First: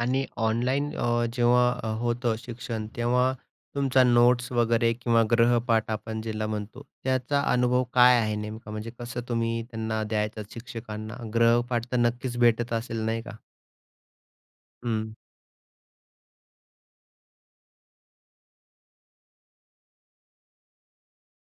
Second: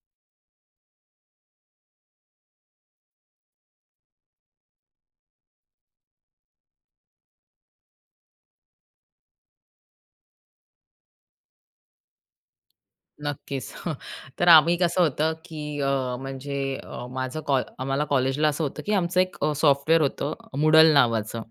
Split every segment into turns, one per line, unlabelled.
आणि ऑनलाईन अ, जेव्हा होतं शिक्षण, तेव्हा तुमच्या नोट्स वगैरे किंवा गृहपाठ आपण ज्याला म्हणतो त्याचा अनुभव काय आहे नेमका? म्हणजे कसं तुम्ही त्यांना द्यायचं शिक्षकांना? ग्रहपाठ तर नक्कीच भेटत असेल नाही का?
नक्कीच, तर आम्ही कसं
हं.
होतं, की अ, म्हणजे अ, माझं कॉ आम्हाला कॉलेजला असं होतं की आमचं एक अ, सॉफ्टवेअर होतं, मूडल नावाचं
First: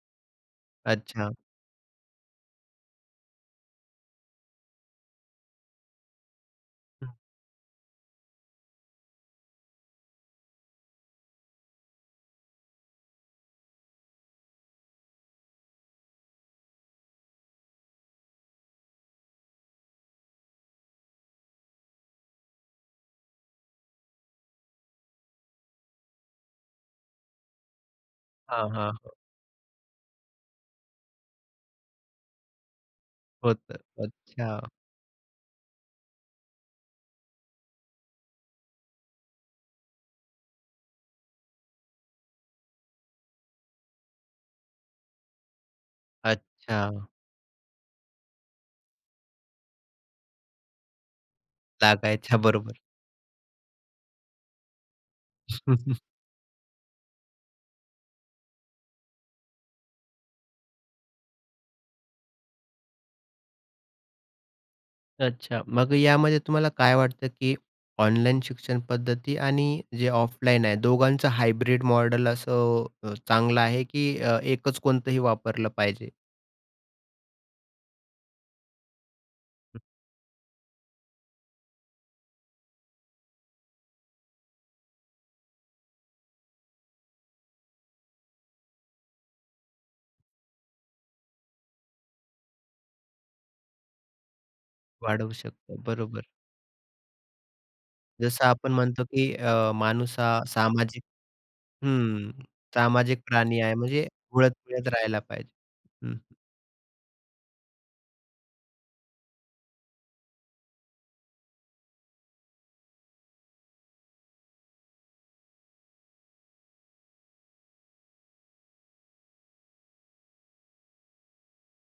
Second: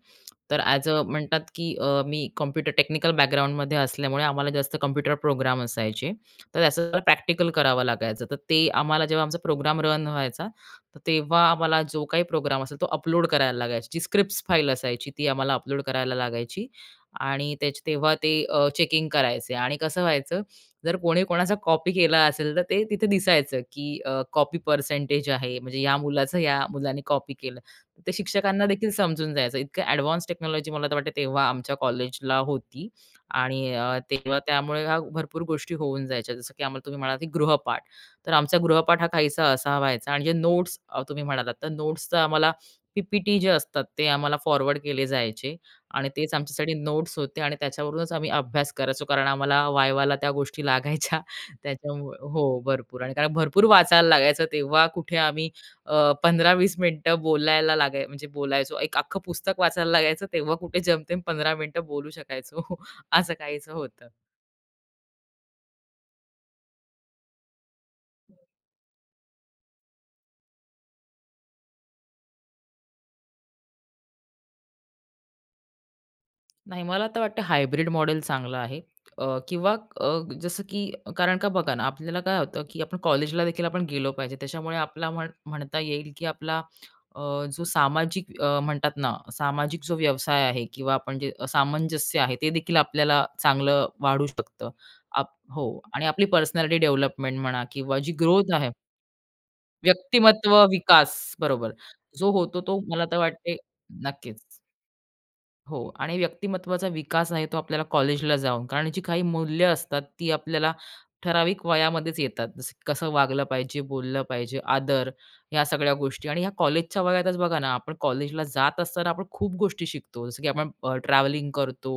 तर ॲज अ
अच्छा.
म्हणतात की अ, मी कॉम्प्युटर टेक्निकल बॅकग्राऊंडमध्ये असल्यामुळे आम्हाला जास्त कॉम्प्युटर प्रोग्राम असायचे, तर त्या
हं.
प्रॅक्टिकल करावं लागायचं. तर ते आम्हाला जेव्हा आमचा प्रोग्राम रन व्हायचा, तर तेव्हा आम्हाला जो काही प्रोग्राम असेल, तो अपलोड करायला लागायचा, जी स्क्रिप्ट्स फाइल असायची, ती आम्हाला अपलोड करायला लागायची. आणि त्याचं तेव्हा ते अ, चेकिंग करायचे, आणि कसं व्हायचं, जर कोणी कोणाचा कॉपी केला असेल, तर ते तिथे दिसायचं की अ, कॉपी पर्सेंटेज आहे, म्हणजे या मुलाचं या मुलाने कॉपी केलं. ते शिक्षकांना
हां,
देखील
हां, हां.
समजून जायचं. इतकं एडवान्स टेक्नॉलॉजी मला तर वाटते तेव्हा आमच्या कॉलेजला होती आणि
होतं.
अ, तेव्हा
अच्छा.
त्यामुळे भरपूर गोष्टी होऊन जायच्या. जसं की आम्हाला तुम्ही म्हणाला की गृहपाठ, तर आमचा गृहपाठ हा काहीसा असा व्हायचा आणि जे नोट्स अ, तुम्ही म्हणालात, तर नोट्स तर आम्हाला पी-पी-टी जे असतात, ते आम्हाला फॉरवर्ड केले जायचे आणि तेच आमच्यासाठी
अच्छा.
नोट्स होते आणि त्याच्यावरूनच आम्ही अभ्यास करायचो कारण आम्हाला वायवाला त्या गोष्टी लागायच्या त्याच्यामुळे
लागायच्या,
हो,
बरोबर.
भरपूर आणि भरपूर वाचायला लागायचं, तेव्हा कुठे आम्ही अं, 15-20 मिनिटं बोलायला लागाय म्हणजे बोलायचो, एक अख्खं पुस्तक वाचायला लागायचं, तेव्हा कुठे जेमतेम 15 मिनिटं बोलू शकायचो. असं काहीचं होतं.
अच्छा. मग यामध्ये तुम्हाला काय वाटतं, की ऑनलाईन शिक्षण पद्धती आणि जे ऑफलाईन आहे, दोघांचं हायब्रिड मॉडेल असं अ, चांगलं आहे, की अ, एकच कोणतंही वापरलं पाहिजे?
नाही मला तर वाटते हायब्रिड मॉडेल चांगलं आहे अ, किंवा
हं.
अ, जसं की कारण का बघा ना, आपल्याला काय होतं, की आपण कॉलेजला देखील आपण गेलो पाहिजे, त्याच्यामुळे आपला म्हण म्हणता येईल की आपला अ, जो सामाजिक अ, म्हणतात ना सामाजिक जो व्यवसाय आहे किंवा आपण जे सामंजस्य आहे ते देखील आपल्याला चांगलं वाढू शकतं आप
वाढवू
हो
शकतो.
आणि
बरोबर.
आपली पर्सनॅलिटी डेव्हलपमेंट म्हणा किंवा जी
जसं
ग्रोथ आहे
आपण म्हणतो की अ, माणूस हा
व्यक्तिमत्व
सामाजिक
विकास बरोबर.
हं.
जो होतो तो मला तर
सामाजिक
वाटते
प्राणी आहे. म्हणजे
नक्कीच.
वळत-वळत राहायला पाहिजे.
हो आणि
हं.
व्यक्तिमत्वाचा विकास आहे तो आपल्याला कॉलेजला जाऊन, कारण जी काही मूल्य असतात, ती आपल्याला ठराविक वयामध्येच येतात. जसं, कसं वागलं पाहिजे, बोललं पाहिजे, आदर, ह्या सगळ्या गोष्टी आणि ह्या कॉलेजच्या वयातच बघा ना, आपण कॉलेजला जात असताना आपण खूप गोष्टी शिकतो. जसं की आपण ट्रॅव्हलिंग करतो,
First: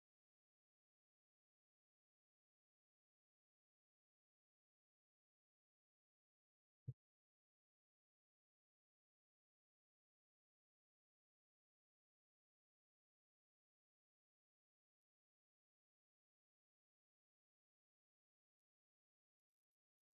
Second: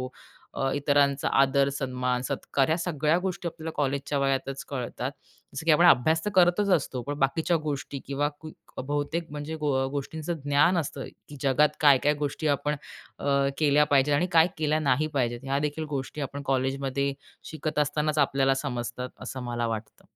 अ, इतरांचा आदर, सन्मान, सत्कार, या सगळ्या गोष्टी आपल्याला कॉलेजच्या वयातच कळतात. जसं की आपण अभ्यास तर करतच असतो, पण बाकीच्या गोष्टी किंवा बहुतेक म्हणजे गो गोष्टींचं ज्ञान असतं, की जगात काय-काय गोष्टी आपण अ, केल्या पाहिजेत आणि काय केल्या नाही पाहिजेत, ह्या देखील गोष्टी आपण कॉलेजमध्ये शिकत असतानाच आपल्याला समजतात, असं मला वाटतं.